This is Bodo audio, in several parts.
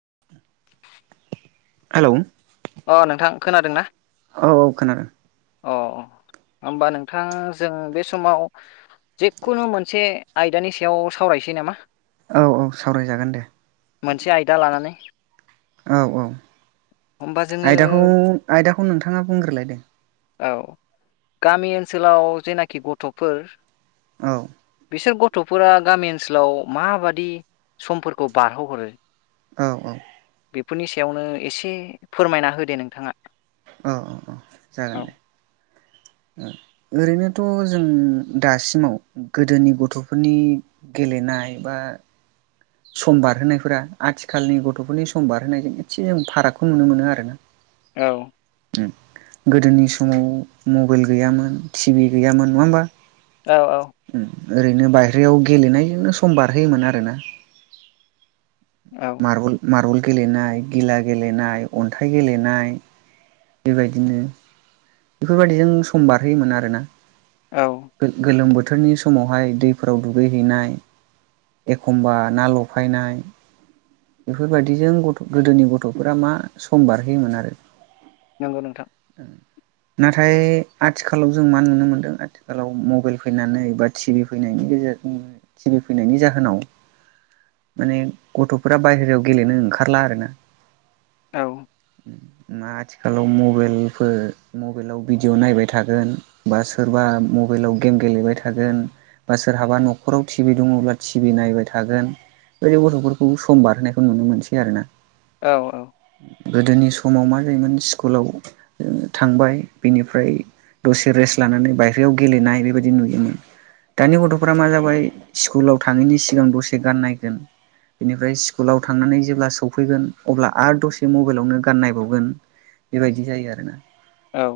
[inaudible] [inaudible] हेलौ। अ नोंथां खोनादों ना? औ औ खोनादों। अ होमबा नोंथां जों बे समाव जेखुनु मोनसे आयदानि सायाव सावरायनोसै नामा? औ औ सावरायजागोन दे मोनसे आयदा लानानै। औ- औ होमबा जोङो आयदाखौ -आयदाखौ नोंथाङा बुंग्रोलायदोंो औ गामि ओनसोलाव जेनाखि गथ'फोर औ बिसोर गथ'फोरा गामि ओनसोलाव माबादि समफोरखौ बारहोहरो औ -औ बेफोरनि सायावनो एसे फोरमायना होदो नोंथाङा औ -औ -औ जागोन औ दे ओरैनोथ' जों दासिमाव गोदोनि गथ'फोरनि गेलेनाय नायबा समबारहायफोरा आथिखालनि गथ'फोरनि सम बारहोनायजों एसे जों फारागखौ नुनो मोनो आरोना औ गोदोनि समाव मबाइल गैयामोन टिभि गैयामोन नङा होमबा औ - औ ओरैनो बायहेरायाव गेलेनायजोंनो सम बारहोयोमोन आर ना औ मार्बल - मार्बल गेलेनाय, गिला गेलेनाय अन्थाइ गेलेनाय बेबायदिनो बेफोरबायदिदिजों सम बारहोयोमोन आरोना औ गोलोम बोथोरनि समावहाय दैफोराव दुगैहैनाय एखमबा ना लफायनाय बेफोरबायदिजों गथ' गोदोनि गथ'फोरा मा सम बारहोयोमोन आरो नंगौ नोंथां नाथाय आथिखालाव जों मा नुनो मोनदों आथिखालाव मबाइल फैनानै बा टि भि फैनायनि फैनायनि जाहोनाव म गथ' फुरा बायहेरायाव गेलेनो ओंखारला आरोना औ ना आथिखालाव मबलफोर मबाइलाव भिडिअ' नायबाय थागोन बा सोरबा मबाइलाव गेम गेलेबाय थागोन बा सोरहाबा न'खराव टिभि दङब्ला टिभि नायबाय थागोन बेदि गथ'फोरखौ खौ सम बारहोनायखौ नुनो मोनसै आरो ना औ - औ गोदोनि समाव मा जायोमोन स्कुलाव थांबाय बेनिफ्राय दसे रेस्ट लानानै बायहेरायाव गेलेनाय बेबायदि नुयोमोन दानि गथ'फ्रा मा जाबाय स्कुलाव थाङैनि सिगां दसे गान नायगोन बेनिफ्राय स्कुलाव थांनानै जेब्ला सफैगोन अब्ला आरो दसे मबाइलावनो गाननायबावगोन बेबायदि जायो आरोोना औ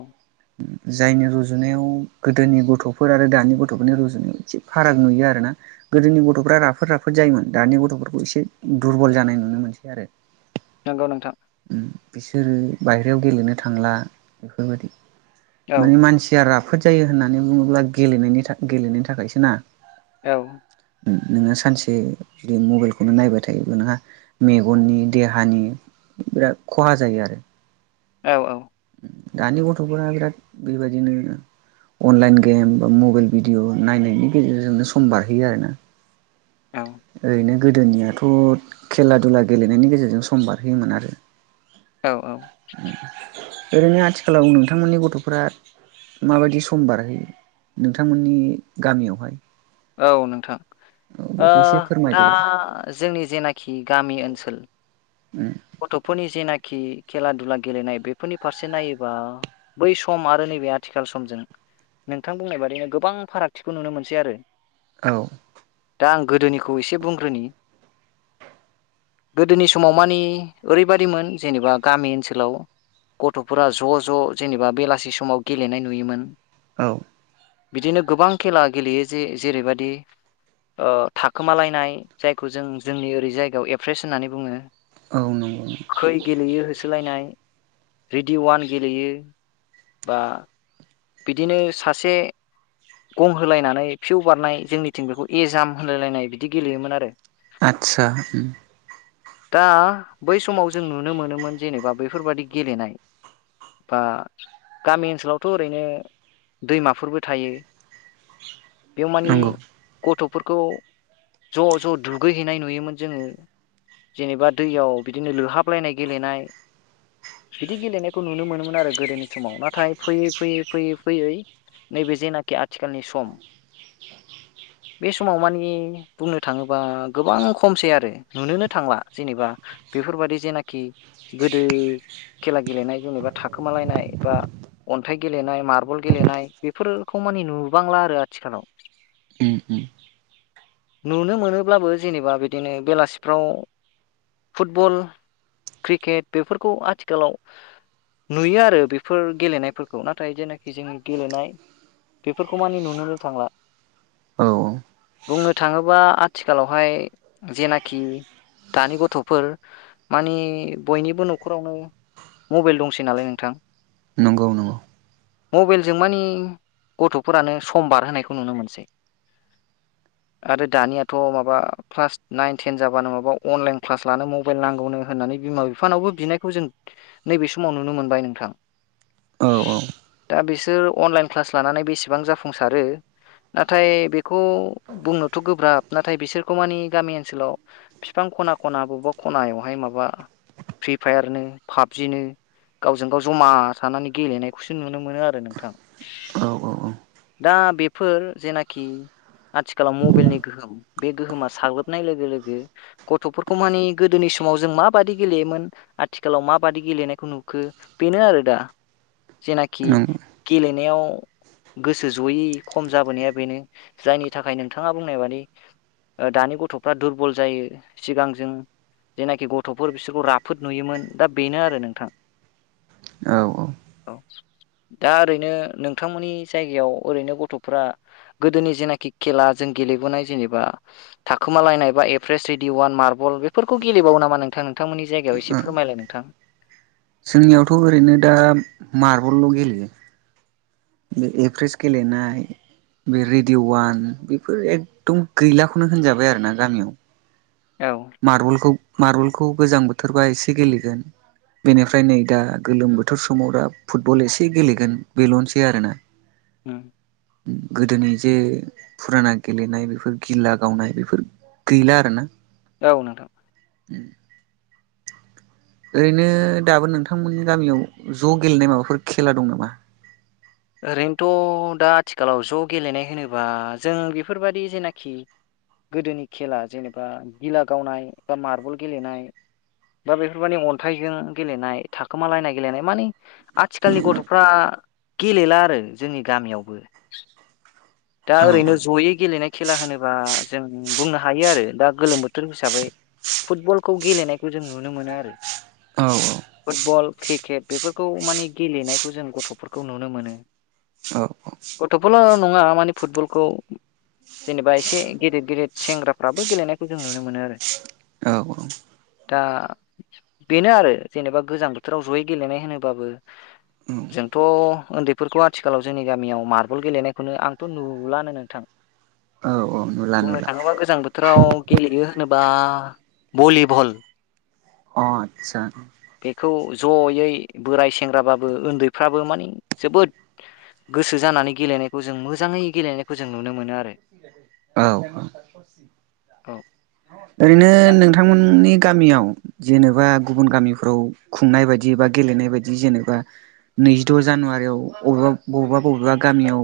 जायनि रुजुनायाव गोदोनि गथ'फोर आरो दानि गथ'फोरनि रुजुनायाव एसे फाराग नुयो आरोना गोदोनि गथ'फ्रा राफोद - राफोद जायोमोन दानि गथ'फोरखौ एसे एसे दुरबल जानाय नुनो मोनसै आरो नंगौ नोंथां बिसोरो बायेरायाव गेलेनो थांला बेफोरबायदि औ माने मानसिया राफ खाफोद जायो होननानै बुङोब्ला गेलनायनि गेलेनायनि थाखायसो ना औ नोंङो सानसे जुदि मबाइल खौनो नायबाय थायो नोंहा मेगननि देहानि बिराद खहा जायो आरो औ -औ दानि गथ'फोरा बिराद बेबायदिनो अनलाइन गेम बा मबाइल भिडिअ नायनायनि गेजेरजोंनो सम बारहोयो आरोना औ ओरैनो गोदोनियाथ' खेला - दुला गेलेनायनि गेजेरजों सम बारहोयोमोन आरो औ- औ ओरैनो आथिखालाव नोंथांमोननि गथ'फोरा माबायदि सम बारहोयो नोंथांमोननि गामियावहाय औ नोंथां औ बेखौ एसे फोरमायदो दा दे जोंनि जेनाखि गामि ओनसोल गथ'फोरनि जेनाखि खेला दुला गेलेनाय बेफोरनि फारसे नायोबा बै सम आरो नैबे आथिखाल समजों नोंथां बुंनाय बादिनो गोबां फारागथिखौ नुनो मोनसै आरो औ दा आं गोदोनिखौ एसे बुंग्रोनि गोदोनि समाव मानिे ओरैबायाददिमोन जेनेबा गामि ओनसोलाव गथ'फोरा ज' ज' जेनेबा बेलासि समाव गेलेनाय नुयोमोन औ बिदिनो गोबां खेला गेलेयो जे जेरैबायदि थाखोमालायनाय जायखौ जों जोंनि ओरै जायगायाव एप्रेस होननानै बुङो औ नंगौ खै गेलेयो होसोलायनाय रेडिअ वान गेलेयो बा बिदिनो सासे गं होलायनानै फिउ बारनाय जोंनिथिं बेखौ एजाम होलायलायनाय बिदि गेलेयोमोन आरो आचसा दा बै समाव जों नुनो मोनोमोन जेनेबा बेफोरबादि गेलेनाय बा गामि ओनसोलावथ' ओैनोमायाव म नंगौ गथ खौ ज' ज' दुगैहैनाय नुयोमोन जोङो जेनेबा दैयाव बिदिनो लोहाबलायनाय गेलेनाय बिदि गेलेनायखौ नुनो मोनोमोन आरो गोदोनि समाव नाथाय फैयै फैयै फैयै फैयै नैबे जेनाखि आथिखालनि सम द बे समाव मानिे बुंनो थाङोबा गोबां खमसै आरो नुनोनो थांला जेनेबा बेफोरबायादि जेनाखि गोदो खेला गेलेनाय जेनेबा थाखोमालायनाय बा अ खन्थाइ गेलेनाय मार्बल गेलेनाय बेफोरखौ मानिे नुबांला आरो आथिखालाव उम उम नुनो मोनोब्लाबो जेनेबा बिदिनो बेलासिफ्राव फुटबल क्रिकेट बेफोरखौ आथिखालाव नुयो आरो बेफोर गेलेनायफोरखौ नाथाय जेनाखि जोंनि गेलेनाय बेफोरखौ मानि नुनो थांला औ बुंनो थाङोबा आथिखालावहाय जेनाखि दानि गथ'फोर मानिे बयनिबो न'खरावनो मबाइल दंसै नालाय नोंथां नंगौ नंगौ मबाइलजों मानिे गथ'फोरानो सम बारहोनायखौ नुनो मोनसै [unintelligible] आरो दानियाथ' माबा क्लास नाइन टेन जाबानो माबा अनलाइन क्लास लानो मबाइल नांगौनो होननानै बिमा बिफानावबो बिनायखौ जों नैबे समाव नुनो मोनबाय नोंथां औ औ दा बिस बिसोर अनलाइन क्लास लानानै बेसेबां जाफुंसारो नाथाय बेखौ बुंनो थ' गोब्राब नाथाय बिसोरखौ मानिे गामि ओनसोलाव बिफां खना खना बबेबा खनायावहाय माबा फ्रि फायारनो पाबजिनो गावजों गाव जमा थानानै गेलेनायखौसो नुनो मोनो आरो नोंथां औ औ औ दा बेफोर जेनाखि आथिखालाव मबाइ गो बे गोहोमा साग्लोबनाय लोगो लोगो गथ'फोरखौ मानि गोदोनि समाव जों मा बादायदि गेलेयोमोन आथिखालाव माबादि गेलेनायखौ नुखो बेनो आरो दा जेनाखि नंगौ गेलेनायाव गोसो जयैनि खम जाबोनाया बेनो जायनि थाखाय नोंथाङा बुंनाय बादि दानि गथ'फ्रा दुरबल जायो सिगां जों जायनाखि गथ'फोर बिसोरखौ राफोद नुयोमोन दा बेनो आरो नोंथां। औ औ औ दा ओरैनो नोंथांमोननि जायगायाव ओरैनो गथ'फ्रा गोदोनि जेनाखि खेला जों गेलेबोनाय जेनेबा थाखोमालायनाय बा एभारेस रेडिअवान मार्बल बेफोरखौ गेलेबावो नामा नोंथां? नोंथां नोंथांमोननि जायगायाव एसे फोरमायलाय नोंथां जोंनियावथ' ओरैनो दा मार्बलल' गेलेयो बे एभ्रेस गेलेनाय बे रेडिअ' वान बेफोर एकदम गैलाखौनो होनजाबाय आरोना गामियाव औ मार्बलखौ मार्बलखौ गोजां बोथोरबा एसे गेलेयो बेनिफ्राय नै दा गोलोम बोथोर समाव दा फुटबल एसे गेलेगोन बेल'नोसै आरोना। उम गोदोनि जे फुराना गेलेनाय बेफोर गिला गावनाय बेफोर गैला आरो ना औ नोंथां ओरैनो दाबो नोंथांमोननि गामियाव ज' गेलेनाय माबाफोर खेला दं नामा? ओरैनोथ' दा आथिखालाव ज' गेलेनाय होनोबा जों बेफोरबायदि जेनाखि गोदोनि खेला जेनेबा गिला गावनाय बा मार्बल गेलेनाय दा बेफोर मानि अन्थाइजों गेलेनाय थाखोमालायनाय गेलेनाय माने आथिखालनि गथ'फ्रा गेलेला आरो जोंनि गामियावबो। दा औ ओरैनो जयै गेलेनाय खेला होनोबा जों बुंनो हायो आरो दा गोलोम बोथोर हिसाबै फुटबलखौ गेलेनायखौ जों नुनो मोनो आरो औ फुटबल क्रिकेट बेफोरखौ माने गेलेनायखौ जों गथ'फोरखौ नुनो मोनो। औ औ गथ'फल नङा माने फुटबलखौ जेनेबा एसे गेदेद गेदेद सेंग्राफ्राबो गेलेनायखौ जों नुनो मोनो आरो [unintelligible] दा बेनो आरो जेनेबा गोजां बोथोराव जयै गेलेनाय होनोबाबो औ जोंथ' उन्दैफोरखौ आथिखालाव जोंनि गामियाव मार्बल गेलेनायखौनो आं थ' नुलानो नोंथां औ औ नुला बुंनो नुला थाङोबा गोजां बोथो राव गेलेयो होनोबा भलिबल अ आतसा बेखौ जयै बोराय सेंग्राबाबो उन्दैफ्राबो माने जोबोद गोसो जानानै गेलेनायखौ जों मोजाङै गेलेनायखौ जों नुनो मोनो आरो औ औ ओरैनो नोंथांमोननि गामियाव जेनेबा गुबुन गामिफ्राव खुंनाय बायदि बा गेलेनाय बायदि जेनेबा नैजिद' जानुवारियाव अबेबा बबेबा बबेबा गामियाव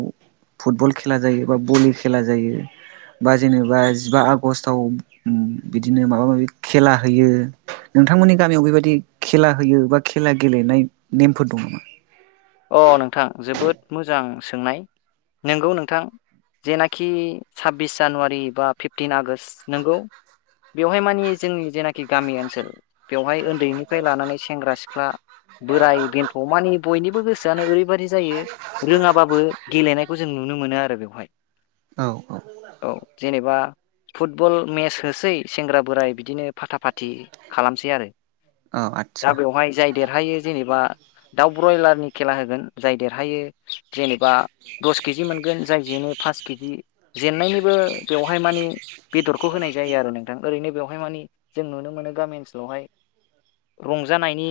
फुटबल खेला जायो बा भलि खेला जायो बा जेनेबा जिबा आगस्टआव इम बिदिनो माबा माबि खेला होयो नोंथांमोननि गामियाव बेबायदि खेला होयो बा खेला गेलेनाय नेमफोर दं नामा? औ अ नोंथां जोबोद मोजां सोंनाय नोंगौ नोंथां। जेनाखि साब्बिस जानुवारि बा फिफ्टिन आगष्ट नंगौ बेवहाय मानि जोंनि जेनाखि गामि ओनसोल बेवहाय उन्दैनिफ्राय लानानै सेंग्रा सिख्ला बोराय बेन्थ' मानि बयनिबो गोसो जानो ओरैबायदि जायो रोङाबाबो गेलेनायखौ जों नुनो मोनो आरो बेवहाय औ औ जेनेबा फुटबल मेच होसै सेंग्रा बोराइ बिदिनो फाथा फाथि खालामसै आरो औ आदसा दा बेवहाय जाय देरहायो जेनेबा दाउ ब्रयलारनि खेला होगोन जाय देरहायो जेनेबा दस केजि मोनगोन जाय जेनो पास केजि जेननायनिबो बेवहाय माने बेदरखौ होनाय जायो आरो नोंथां ओरैनो बेयावहाय बेवहाय मानि जों नुनो गामि ओनसोलावहाय रं जानायनि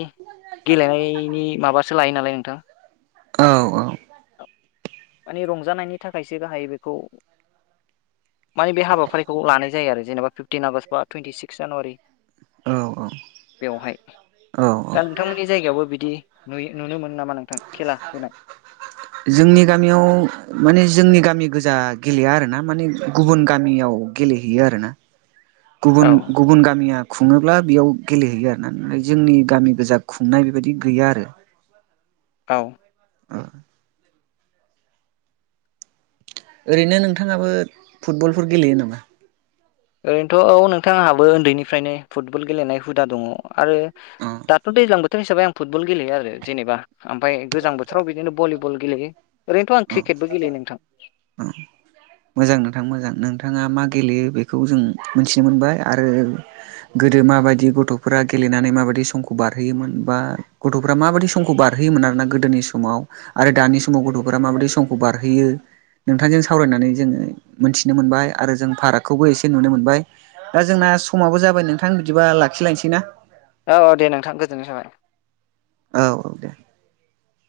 गेलेनायनि माबासो लायो नालाय नोंथां औ औ बे रंजानायनि थाखायसो गाहायै बेखौ माने बे हाबाफारिखौ लानाय जायो आरो जेनेबा फिफ्टिन आगष्ट बा टुइन्टि सिक्स जानुवारि औ बेवहाय औ औ दा नोंथांमोननि जायगायावबो बिदि नुयो नुनो मोनो नामा नों ओं खेला होनाय जोंनि गामियाव माने जोंनि गामि गोजा गेलेया आरोना माने गुबुन गामियाव गेलेहैयो आरो ना औ गुबुन गुबुन गामिया खुङोब्ला बेयाव गेलेहैयो आरो ना जोंनि गामि गोजा खुंनाय बेबायदि गैया आरो मस्ला [inaudible] औ ओरैनो नोंथाङाबो फुटबलफोर गेलेयो नामा ओरैनोथ' औ नोंथां आहाबो उन्दैनिफ्रायनो फुटबल गेलेनाय हुदा दङ आरो अ दाथ' दैज्लां बोथोर हिसाबै आं फुटबल गेलेयो आरो जेनेबा ओमफ्राय गोजां बोथोराव बिदिनो भलिबल गेलेयो ओरैनोथ' आं क्रिकेटबो गेलेयो नोंथां औ मोजां नोंथां मोजां नोंथाङा मा गेलेयो बेखौ जों मिथिनो मोनबाय आरो गोदो माबायदि गथ'फोरा गेलेनानै माबायदि बे समखौ बारहोयोमोन बा गथ'फोरा माबादि समफोरखौ बारहोयोमोन आरो ना गोदोनि समाव आरो दानि समाव गथ'फोरा माबायदि समखौ बारहोयो नोंथांजों सावरायनानै जोङो मोनथिनो मोनबाय आरो जों फारागखौबो एसे नुनो मोनबाय दा जोंना दा समाबो जाबाय नोंथां बिदिबा लाखिलायसैना औ औ दे नोंथां गोजोननाय थाबाय औ औ दे